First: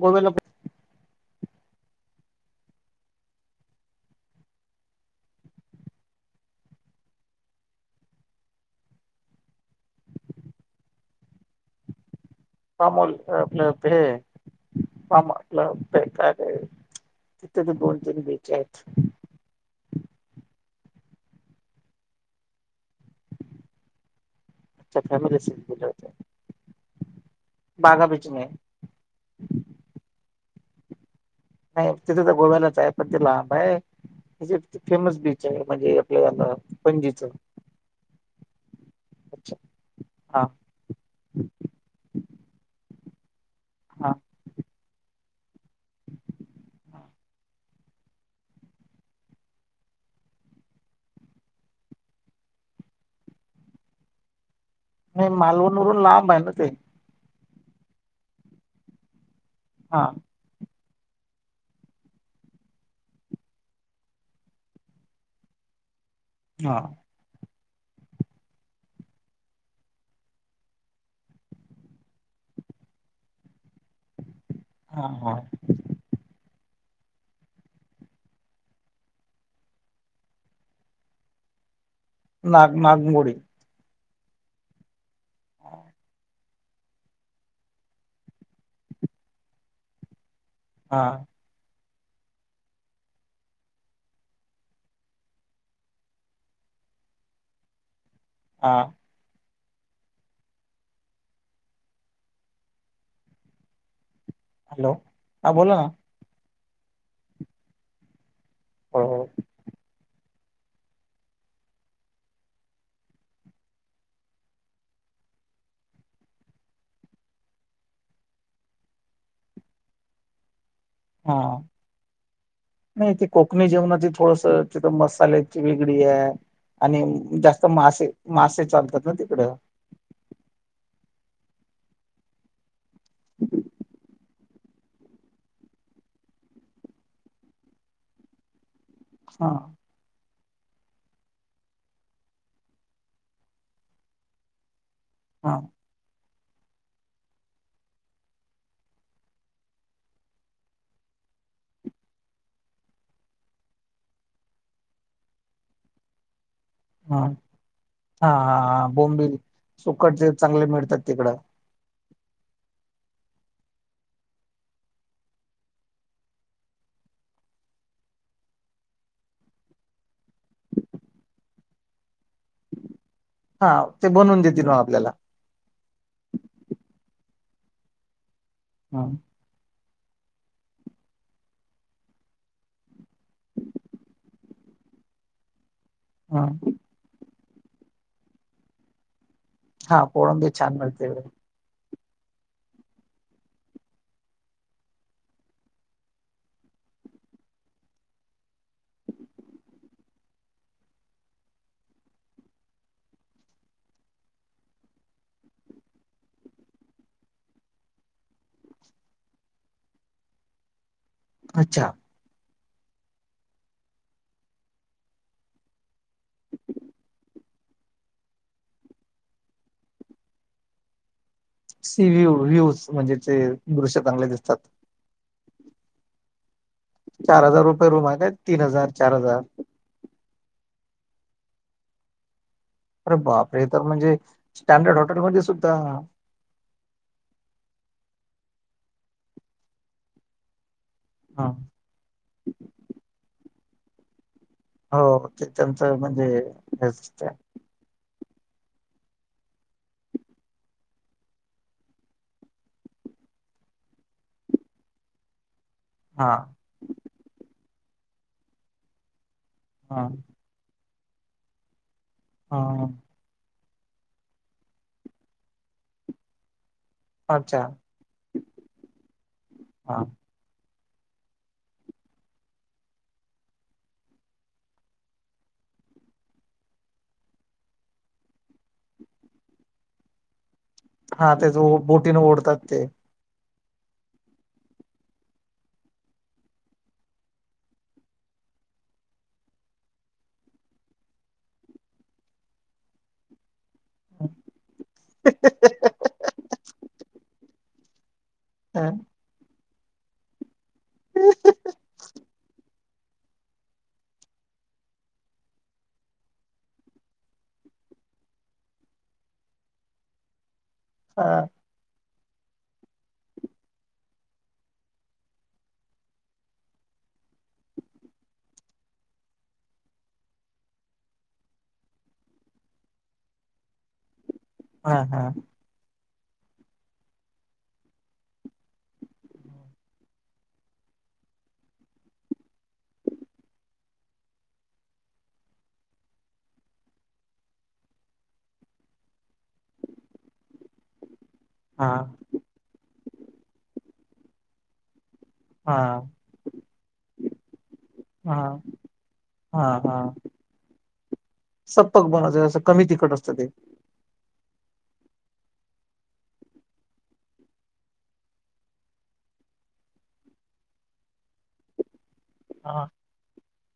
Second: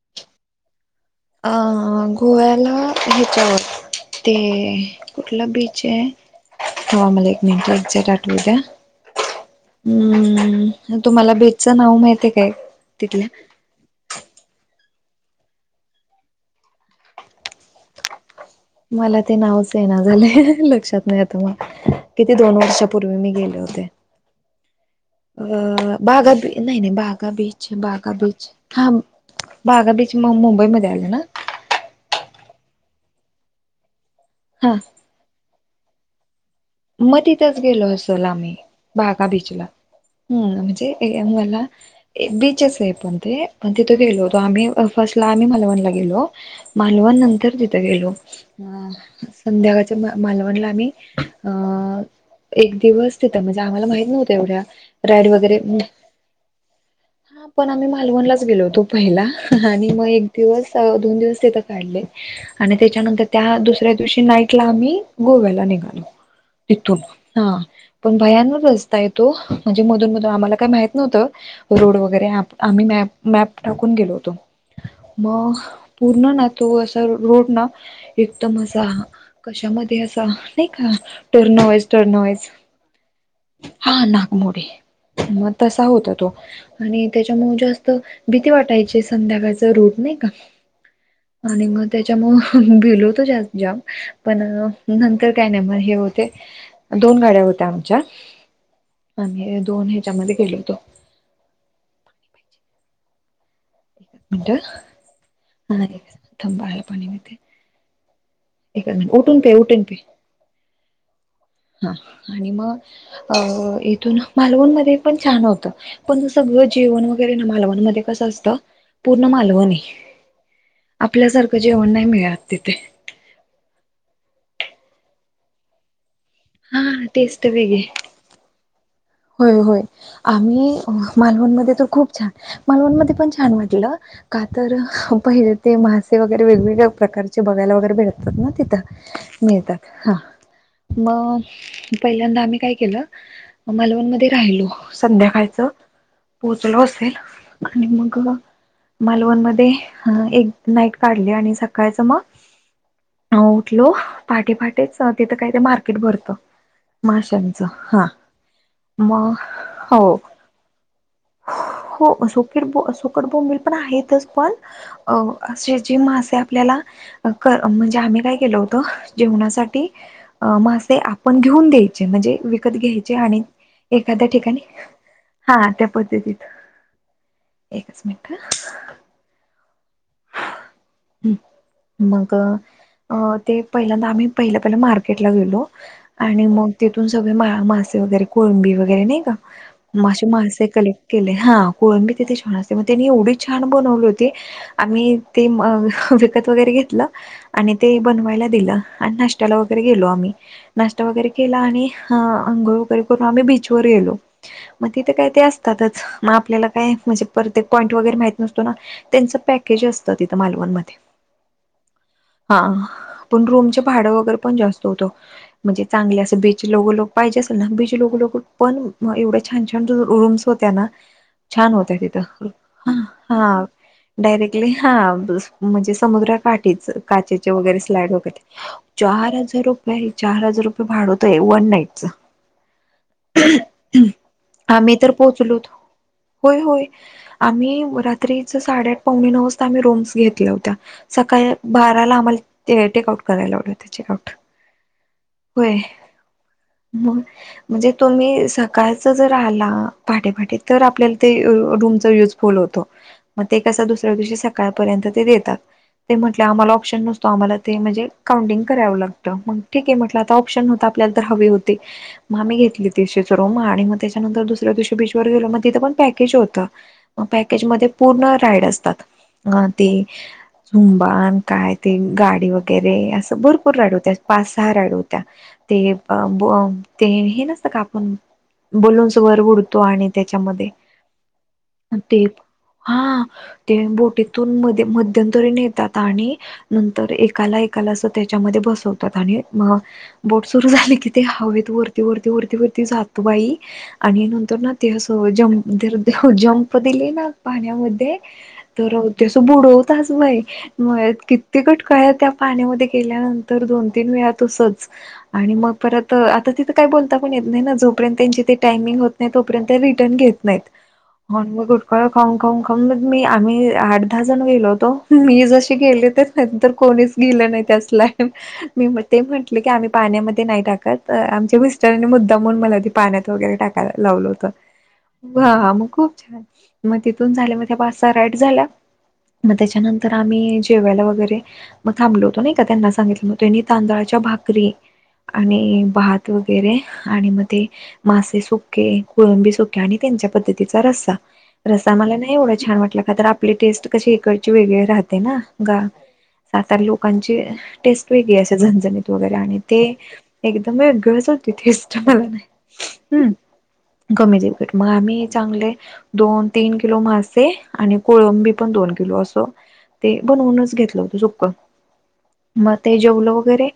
गोवेला पण आ आ गोव्याला ह्याच्यावर. ते कुठला बीच आहे. ह मला एक मिनट एझेक्ट आठवू द्या. हम्म तुम्हाला बेटचं नाव माहिती आहे काय. कामोल तिथल्या आपलं ते हे. काम आपलं प्याच आहे तिथे बी दोन तीन बीच आहेत. मला ते नावच येईना झाले लक्षात नाही आता मल किती दोन वर्षापूर्वी मी गेले होते. आमच्या फॅमिली सहित गेले अ होते बाघा बी नाही नाही बाघा बीच बागा बाघा नाही बीच. हा बाघा बीच मु मुंबईमध्ये आलं ना. नाही तिथे तर गोव्यालाच आहे पण ते लांब आहे हची हा फेमस बीच. चांगलं म्हणजे आपल्या यंदा. मग तिथंच गेलो असेल आम्ही बागा अच्छा बीचला हा हम् म्हणजे. य मला बीचेस आहे पण ते पण तिथे हा गेलो होतो आम्ही फर्स्ट. ला आम्ही मालवणला गेलो मालव नंतर. तिथं गेलो अ संध्याकाळच्या मा मालवणला आम्ही. अ एक दिवस तिथं म्हणजे आम्हाला माहित नव्हतं एवढ्या. राईड नाही वगैरे मालवण वरून लांब आहे ना ते हा पण आम्ही मालवणलाच गेलो होतो. पहिला आणि हा मग एक दिवस दोन दिवस तिथं काढले. आणि त्याच्यानंतर त्या दुसऱ्या दिवशी नाईट ला आम्ही गोव्याला निघालो. हा तिथून हा पण भयांनक रस्ता आहे तो म्हणजे मधून मधून आम्हाला काय माहित नव्हतं. रोड वगैरे, आम्ही मॅ-मॅप टाकून गेलो होतो, हा हा मग पूर्ण ना तो असा रोड ना. एकदम असा, कशामध्ये असा, नाही का. टर्नवाईस-टर्नवाईस नाग नागमोडी हा नागमोडे. मग तसा हा होता तो. आणि त्याच्यामुळे जास्त, भीती वाटायची संध्याकाळचा रूट नाही का. हा. आणि मग त्याच्यामुळे, भिल होतो जास्त जाम, पण नंतर काय नाही, म हे होत. ते दोन गाड्या होत्या आमच्या. हा. आम्ही दोन ह्याच्यामध्ये गेलो होतो. एकच हॅलो हा बोला ना मिनट, थांबा पाणी पिते. एक हो मिनटं, उठून पे, उठून पे. हा आणि मग, अ इथून, मालवण मध्ये पण छान होतं. पण त सगळं जेवण वगैरे ना मालवणमध्ये कसं असतं, पूर्ण मालवणी. आपल्यासारखं हा जेवण नाही मिळत तिथे. नाही ते कोकणी जेवणाची थोडस, तिथं मसाल्याची वेगळी आहे. हा आणि टेस्ट जास्त मासे-मासे चालतात ना ते होय-होय आम्ही मालवणमध्ये तर खूप छान, मालवणमध्ये पण छान म्हटलं. का तर, पहिले ते मासे वगैरे वेगवेगळ्या प्रकारचे बघायला वगैरे भेटतात ना तिथं. हा मिळतात. हा मग पहिल्यांदा आम्ही काय केलं. मालवण मध्ये राहिलो, हा संध्याकाळच. पोचलो असेल, आणि मग. मालवण मध्ये, एक नाईट काढली आणि सकाळचं मग. हा उठलो, पाटे पाटेच तिथं काही ते मार्केट भरतं माशाचं हा. हा-हा-हा मग बोंबिल, हो सुकटचे चांगले मिळतात तिकडं. हो सुकेट सुकट बोंबल पण आहेतच पण. अ असे मासे आपल्याला. कर म्हणजे आम्ही काय केलं होतं जेवणासाठी. मासे आपण घेऊन द्यायचे म्हणजे विकत घ्यायचे आणि हा ते एखाद्या बनवून ठिकाणी देतील मग आपल्याला. हा त्यापद्धतीत, एकच मिनट ह. हा. हम्म, मग ते पहिल्यांदा आम्ही, पहिल्या पहिला मार्केटला गेलो. आणि हं. मग तेिथून सगळे मा-मासे वगैरे कोळंबी वगैरे नाही का. हा कोळंबी मासे-मासे छान कलेक्ट मिळते इकडे. केले हा. कोळंबी तिथे छान असते. मग त्यांनी एवढी छान बनवली होती. आम्ही ते विकत वगैरे घेतलं. आणि ते बनवायला दिलं, आणि नाश्त्याला वगैरे गेलो आम्ही. नाष्ट वगैरे केला, आणि अंघोळ वगैरे करून, आम्ही बीच व गेलो. मग तिथे काय ते असतातच, मग आपल्याला काय म्हणजे प्रत्येक पॉईंट वगैरे माहित नसतो ना. त्यांच पॅकेज असतं. तिथं मालवणमध्ये अच्छा. हा, पण रूमचे भाडं वगैरे पण जास्त होतं. म्हणजे चांगले असं बीच लोग-लोग पाहिजे असेल ना, बीच लोग लोग पण एवढं छान छान रु रूम्स होत्या ना. छान होत्या सी व्ह्यू तिथं व्ह्यूज म्हणजे ते हा दृश्य चांगले डायरेक्ट दिसतात हा बस म्हणजे समुद्र काठ चार टीच हजार वगैरे रुपये रूम स्लाइड आहे वग काय ते तीन हजार चार हजार रु नाही चार हजार रुपये भाडवतोय वन नाईटचं. अरे बापरे तर म्हणजे आम्ही स्टँडर्ड तर हॉटेलमध्ये पोहोचलोत सुद्धा होय होय आम्ही रात्रीचा साडेआठ पावणे नऊ वाजता आम्ही रूम्स घेतल्या होत्या. हा सकाळी बाराला आम्हाला ते टेकआउट करायला आवड ते चेक आउट हो ते त्यांचं म्हणजे मग हेचा म्हणजे तुम्ही सकाळच जर आला पहाटे पहाटे तर आपल्याला ते रु रूमचा युजफुल होतो. म ते कसं दुसऱ्या दिवशी सकाळपर्यंत ते देतात ते हा म्हटलं आम्हाला ऑप्शन नस तो आम्हाला ते म्हणजे काउंटिंग करावं लागतं मंग ठीक आहे हा म्हटलं आता प्शन होता आपल्याला तर हवी होती म आम्ही हा घेतली होती शिर चा रूम आणि म त्याच्यानंतर दुसऱ्या दिवशी बीचवर गेलो म तिथं पण पॅकेज होतं. म अच्छा पॅकेजमध्ये पूर्ण राईड असतात आं ते हा हुंबाडन काय ते गाडी वगैरे असं भरपूर राईड होत्या पाच-सहा राईड होत्या. ते अ बू अम ते हे नसतं का आपण बलून्स वर उडतो आणि त्याच्यामध्ये हा ते जो बोटीने तेप ओढतात ते हा ते बोटीत तून मध्ये मध्यमंतरीन येतात आणि नंतर एकाला एकाला असं त्याच्यामध्ये बसवतात आणि म बोट सुरू झाली कि ते हवेत वरती वरती वरती वरती वरती जातो बाई. आणि नंतर ना ते असंहोय जम्प तर त्यो जंप दिले ना पाण्यामध्ये. हा तर ते असं बुडवताच बाय म किती कटकळ्या त्या पाण्यामध्ये गेल्या नं तर दोन तीन वेळा तसंच आणि म परत आता तिथं काय बोलता पण येत नाही ना जोपर्यंत यांचे ते टायमिंग होत नाही तो पर्यंत रिटर्न घेत नाहीत आन हा म गुटका खाऊन खाऊन लग मी आम्ही हाड ठा जण गेलो होतो मी जशी गेले ते नंतर कोणीच गेलं नाही त्याच लाईन मी म ते म्हटलं की आम्ही पाण्यामध्ये नाही टाकत अ आमच्या मिस्टराने मुद्दामुन म्हणून मला ते पाण्यात वगैरे टाक त्याला लावलं होतं. हा हा मग खूप छान म तिथून झाल्या म त्या पाच सहा राईट झाला. म त्याच्यानंतर आम्ही जेवायला वगैरे म थांबो होतो नाही का त्यांना सांगितलं म त्यांनी तांदळाच्या भाकरी आणि भात वगैरे आणि म ते मासे सुख्खे कोळंबी सुख्खे आणि त्यांच्या पद्धतीचा रस्सा. रस्सा मला नाही एवढं छान वाटलं का तर आपली टेस्ट कशी इकडची वेगळी राहते ना. हा गा सातार लोकांची टेस्ट हा वेगळी असे झणझणीत वगैरे आणि हा ते हा एकदमे गरज होती टेस्ट सप्पक मला बनवते नाही असं कमी तिखट हम्म. असतं ते कमी देेटकेट मग आम्ही चांगले दोन तीन किलो मासे आणि कोळंबी पण दोन किलो असं ते बनवूनच घेतलं होतं सुक्क म हा ते जेवलं वगैरे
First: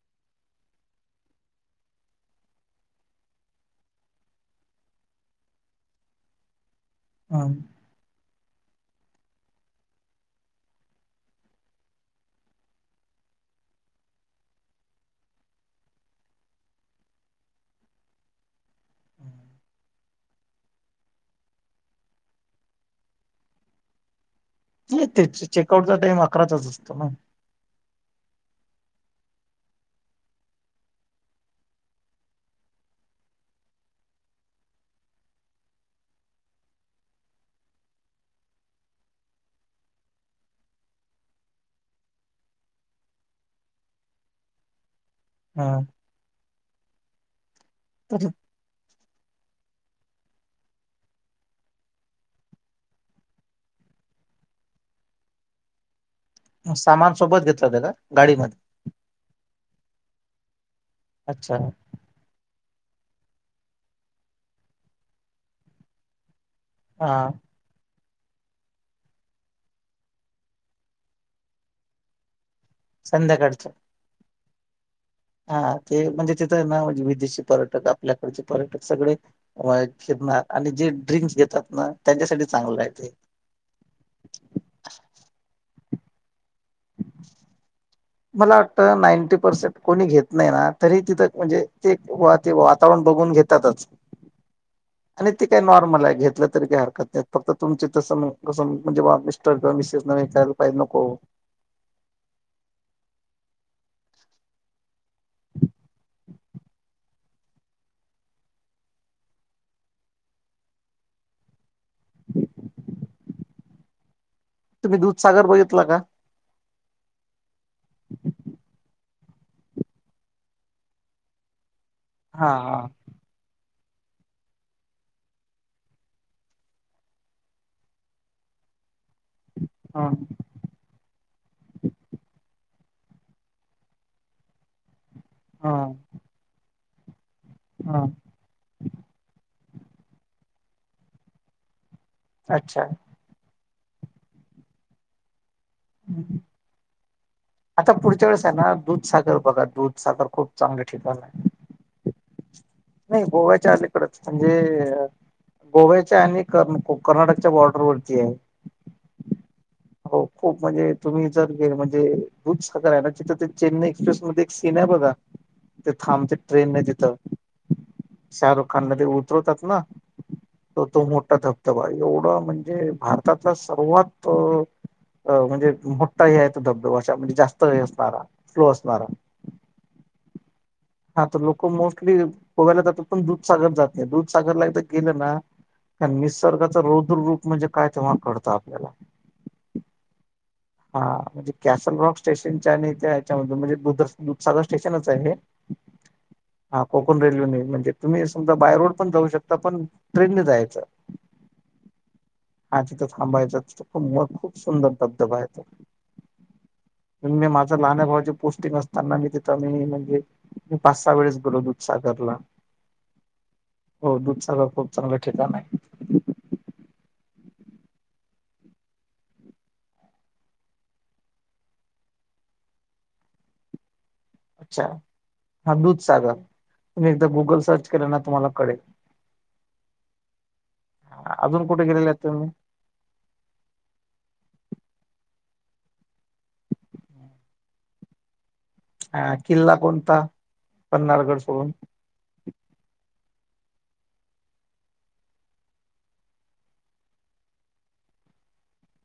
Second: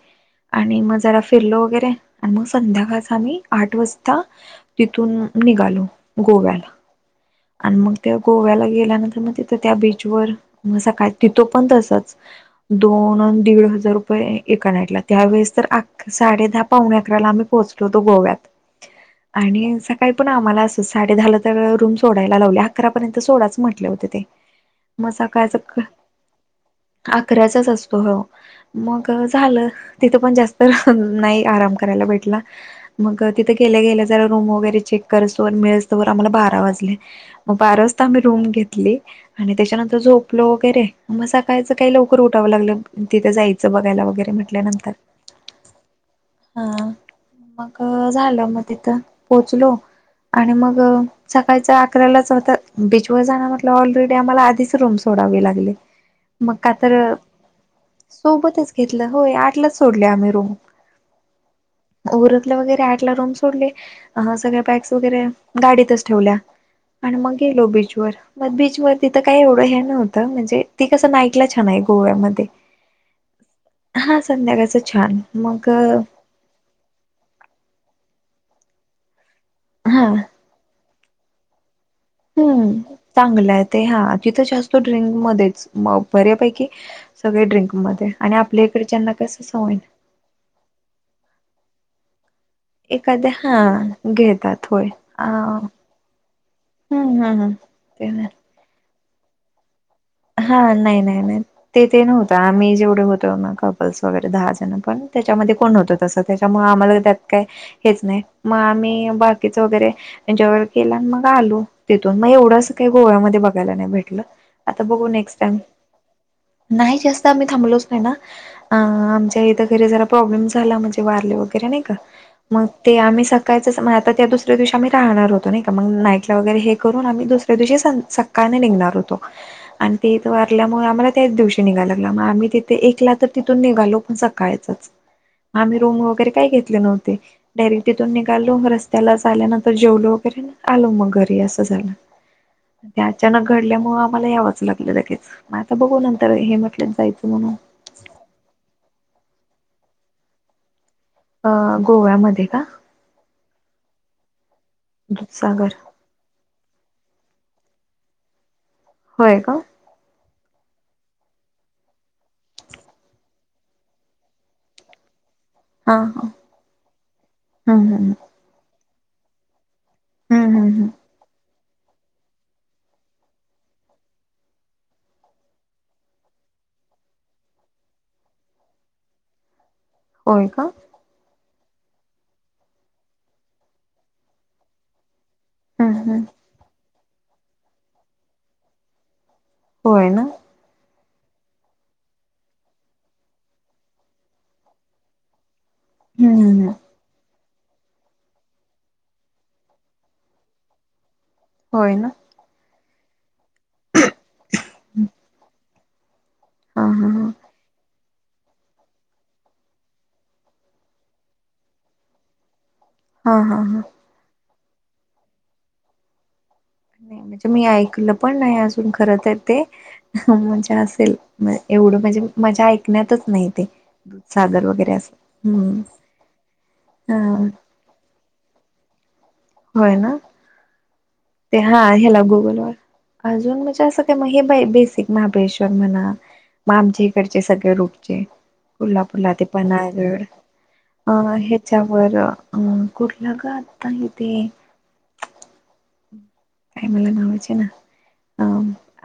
आणि मग जरा फिरलो वगैरे आणि मग संध्याकाळ आम्ही आठ वाजता तिथून निघालो गोव्याला. हां. म त्या गोव्याला गेल्यानंतर मग तिथं त्या बीचवर सकाळी तिथो पण तसच दोन दीड हजार रुपये एका नाईटला त्यावेेळेस तर साडे दहा पावणे अकराला आम्ही पोचलोतो गोव्यात आणि सकाळी पण आम्हाला असच साडे दहाला तर रूम सोडायला लावली अकरापर्यंत तर सोडाच म्हटले होते ते नाही मग तेच सकाळचं चेकआउटचा टाइम अकराचाच असतो ना अकराचाच असतो हो मग झालं तिथं पण जास्त नाही आराम करायला भेटला मग तिथं गेल्या गेल्या जरा रूम वगैरे चेक करूसतवर मिळूसतोवर आम्हाला बारा वाजले म बारा वाजता आम्ही रूम घेतली आणि तेच्यानंतर झोपलो वगैरे मग सकाळयचं काय लवकर उठावं लागलं तिथे जायचं जायच बघायला वगैरे म्हटल्यानंतर हा हा मग तर झालं मग तिथं पोहोचलो आणि मग सकाळच अकरालाच होत बीचवर जाण म्हटलं ऑलरेडी ऑलरेडी आम्हाला आधिच रूम सोडावी लागली मग का तर सामान सोबत घेतलं होतं का गाडीमध्ये सोबतच घेतलं होय आठलाच सोडली आम्ही रूम अच्छा उरकल वगैरे आठला रूम सोडले अ सगळ्या बॅग्स वगैरे गाडीतच ठेवल्या आणि हा मग गेलो बीचवर मग बीचवर तिथं काही एवढं हे नव्हतं म्हणजे ती कसं नाईटला छान आहे गोव्यामध्ये संध्याकाळचं हा संध्याकाळचं छान मग हा ते म्हणजे तिथं ना म्हणजे विदेशी पर्यटक आपल्याकडचे पर्यटक सगळे हा फिरणार आणि जे ड्रिंक्स घेतात ना त्यांच्यासाठी चांगलं आहे हम्म ते चांगल आहेत ते हा तिथं जास्त ड्रिंक मध्येच म बऱ्यापैकी सगळे ड्रिंक मध्ये आणि मला आपल्या वाटतं इकडच्यांना नाईंटी कसं पर्सेंट सवय कोणी घेत नाही ना तरी तिथं म्हणजे ते ते वातावरण बघून एखाद्या हा घेतातच घेतात होय अ आणि ते काय नॉर्मल आहे घेतलं तरी काही हरकत हम्म नाही हम्म फक्त तुमची तस ते म्हणजे मिस्टर किंवा मिसेस विचारल पाहिजे नको तेथे नव्हता आम्ही जेवढे होतो कपल्स वगैरे दहा जण पण त्याच्यामध्ये कोण नव्हत तस त्याच्यामुळे आम्हाला त्यात काय हेच नाही मग आम्ही बाकीच वगैरे एन्जॉय केला मग आलो तिथून मग एवढं असं काही गोव्यामध्ये बघायला नाही भेटलं आता तुम्ही बघू नेक्स्ट दूधसागर टाईम बघितला का? नाही जास्त आम्ही थांबलोच नाही ना अ आमच्या इथं घरी जरा प्रॉब्लेम झाला म्हणजे वारले वगैरे नाही का हा मग ते आम्ही स कायचं आता त्या दुसऱ्या दिवशी आम्ही राहणार होतो नाही का मग नाईटला वगैरे हे करून आम्ही दुसऱ्या दिवशी सं सका काळी निघणार होतो आणि हा ते इथ वार ल्यामुळ आम्हाला त्याच दिवशी निघायला लागला मग आम्ही तिथे एकला तर तिथून निघालो पण सकाळचच ह ह आम्ही रूम वगैरे काही घेतले नव्हते डायरेक्ट ह तिथून निघा लो रस्तलाच आल्यानंतर जेवलो वगैरे आलो मग घरी असं झालं अच्छा. त्यात अचानक घडल्यामुळं आम्हाला यावचं लागलं लगेच मग आता बघू नंतर हे म्हटल्यात जायचं म्हणून आता पुढच्या वेळेस आहे ना दूधसागर बघा दूधसागर खूप चांगल ठिकाण आहे. हा गोव्यामध्ये का? नाही गोव्याच्या अलीकडच म्हणजे दुधसागर गोव्या च्या आणि कर्नाटकच्या बॉर्डर वरती आहे. होय का? हो खूप म्हणजे तुम्ही जर म्हणजे दूधसागर आहे ना तिथं ते चेन्नई एक्सप्रेसमध्ये सीन आहे बघा ते हा हा थांबते ट्रेनने तिथं. हम्म हम्म. शाहरुखानला ते उतरवतात ना हम्म हम्म तर हम्म. तो मोठा धब तेव्हा एवढं म्हणजे भारताला सर्वात अ म्हणजे मोठा आहे तो धबधबा अशा म्हणजे जास्त हे असणारा फ्लो असणारा. आहे का? हा तर लोक मोस्टली गोव्याला जातात पण दुधसागर जात नाही दुधसागरला एकदा गेलं ना हं कारण हं निसर्गाच रुद्र रूप म्हणजे काय तेव्हा कळतं आपल्याला. होय ना. हा म्हणजे कॅसल रॉक स्टेशनच्या आणि त्या याच्यामून म्हणजे दुध-दुधसागर स्टेशनच आहे हे. हम्म. कोकण रेल्वेने म्हणजे तुम्ही समजा बाय रोड पण जाऊ शकता पण ट्रेनने जायचं. होय ना. हा तिथ थांबायचं तिथ खूप सुंदर धबधबा आहेे तो. हां हां हां पण मी माझं लहान भाऊचे पोस्टिंग असताना मी तिथं मी म्हणजे मी पाच-सहा वेळेस गेलो दुधसागरला. हा हा हा. हो दूधसागर खूप चांगलं ठिकाण आहे. म्हणजे मी ऐकलं पण नाही अजून खर तर ते. म्हणजे असेल एवढं म्हणजे माझ्या ऐकण्यातच नाही ते. चाल. अच्छा, हा दुधसागर तुम्ही एकदा हा गुगल सर्च केलं ना तुम्हाला कळेल. होय ना, हा, ते अजून हा कुठे गेलेले ह्याला आहेत तुम्ही गुगल वर अजून म्हणजे असं काय मग हे बेसिक महाबळेश्वर म्हणा. मग आमच्या इकडचे सगळे रुटचे कोल्हापुरला हा ते किल्ला पन्हाळगड कोणता अ पन्हाळगड सोडून ह्याच्यावर अ कुठलं गं आता इथे तेे. काय मला नावाच येईना अ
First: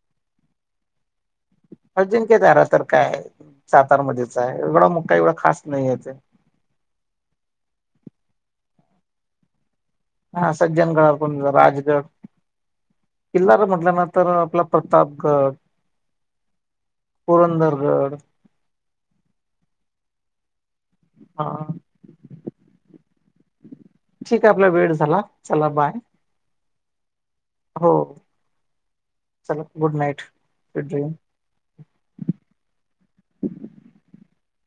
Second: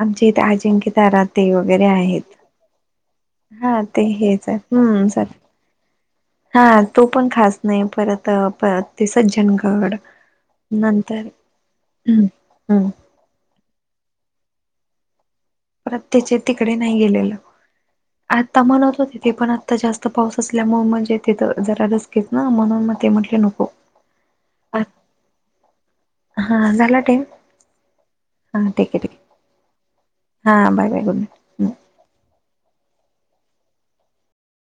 आमच्या इथे अजिंक्यतारात ते वगैरे आहेत, अजिंक्य तारा तर काय हा ते हेच हम्म. असल [unintelligible] हा तो पण खास नाही परत ते आपलं सज्जनगड. हा नंतर सज्जनगड पण जरा राजगड. हम्म हम्म किल्ला जर म्हटलं ना तर आपला प्रतापगड. परत त्याचे तिकडे नाही गेले पुरंदरगड आ आता मला वाटलं तिथे पण आता जास्त पाऊस असल्यामुळे म्हणजे हा तिथं जरा रिस स्क असते ना म्हणून मग ते म्हटले नको. ठीक आहे आपला वेळ झाला चला बाय. हा हा झाला टाईम. हो, हा ठीक आहे ठीक चला गुड नाईट. हा बाय बाय गुड नाईट.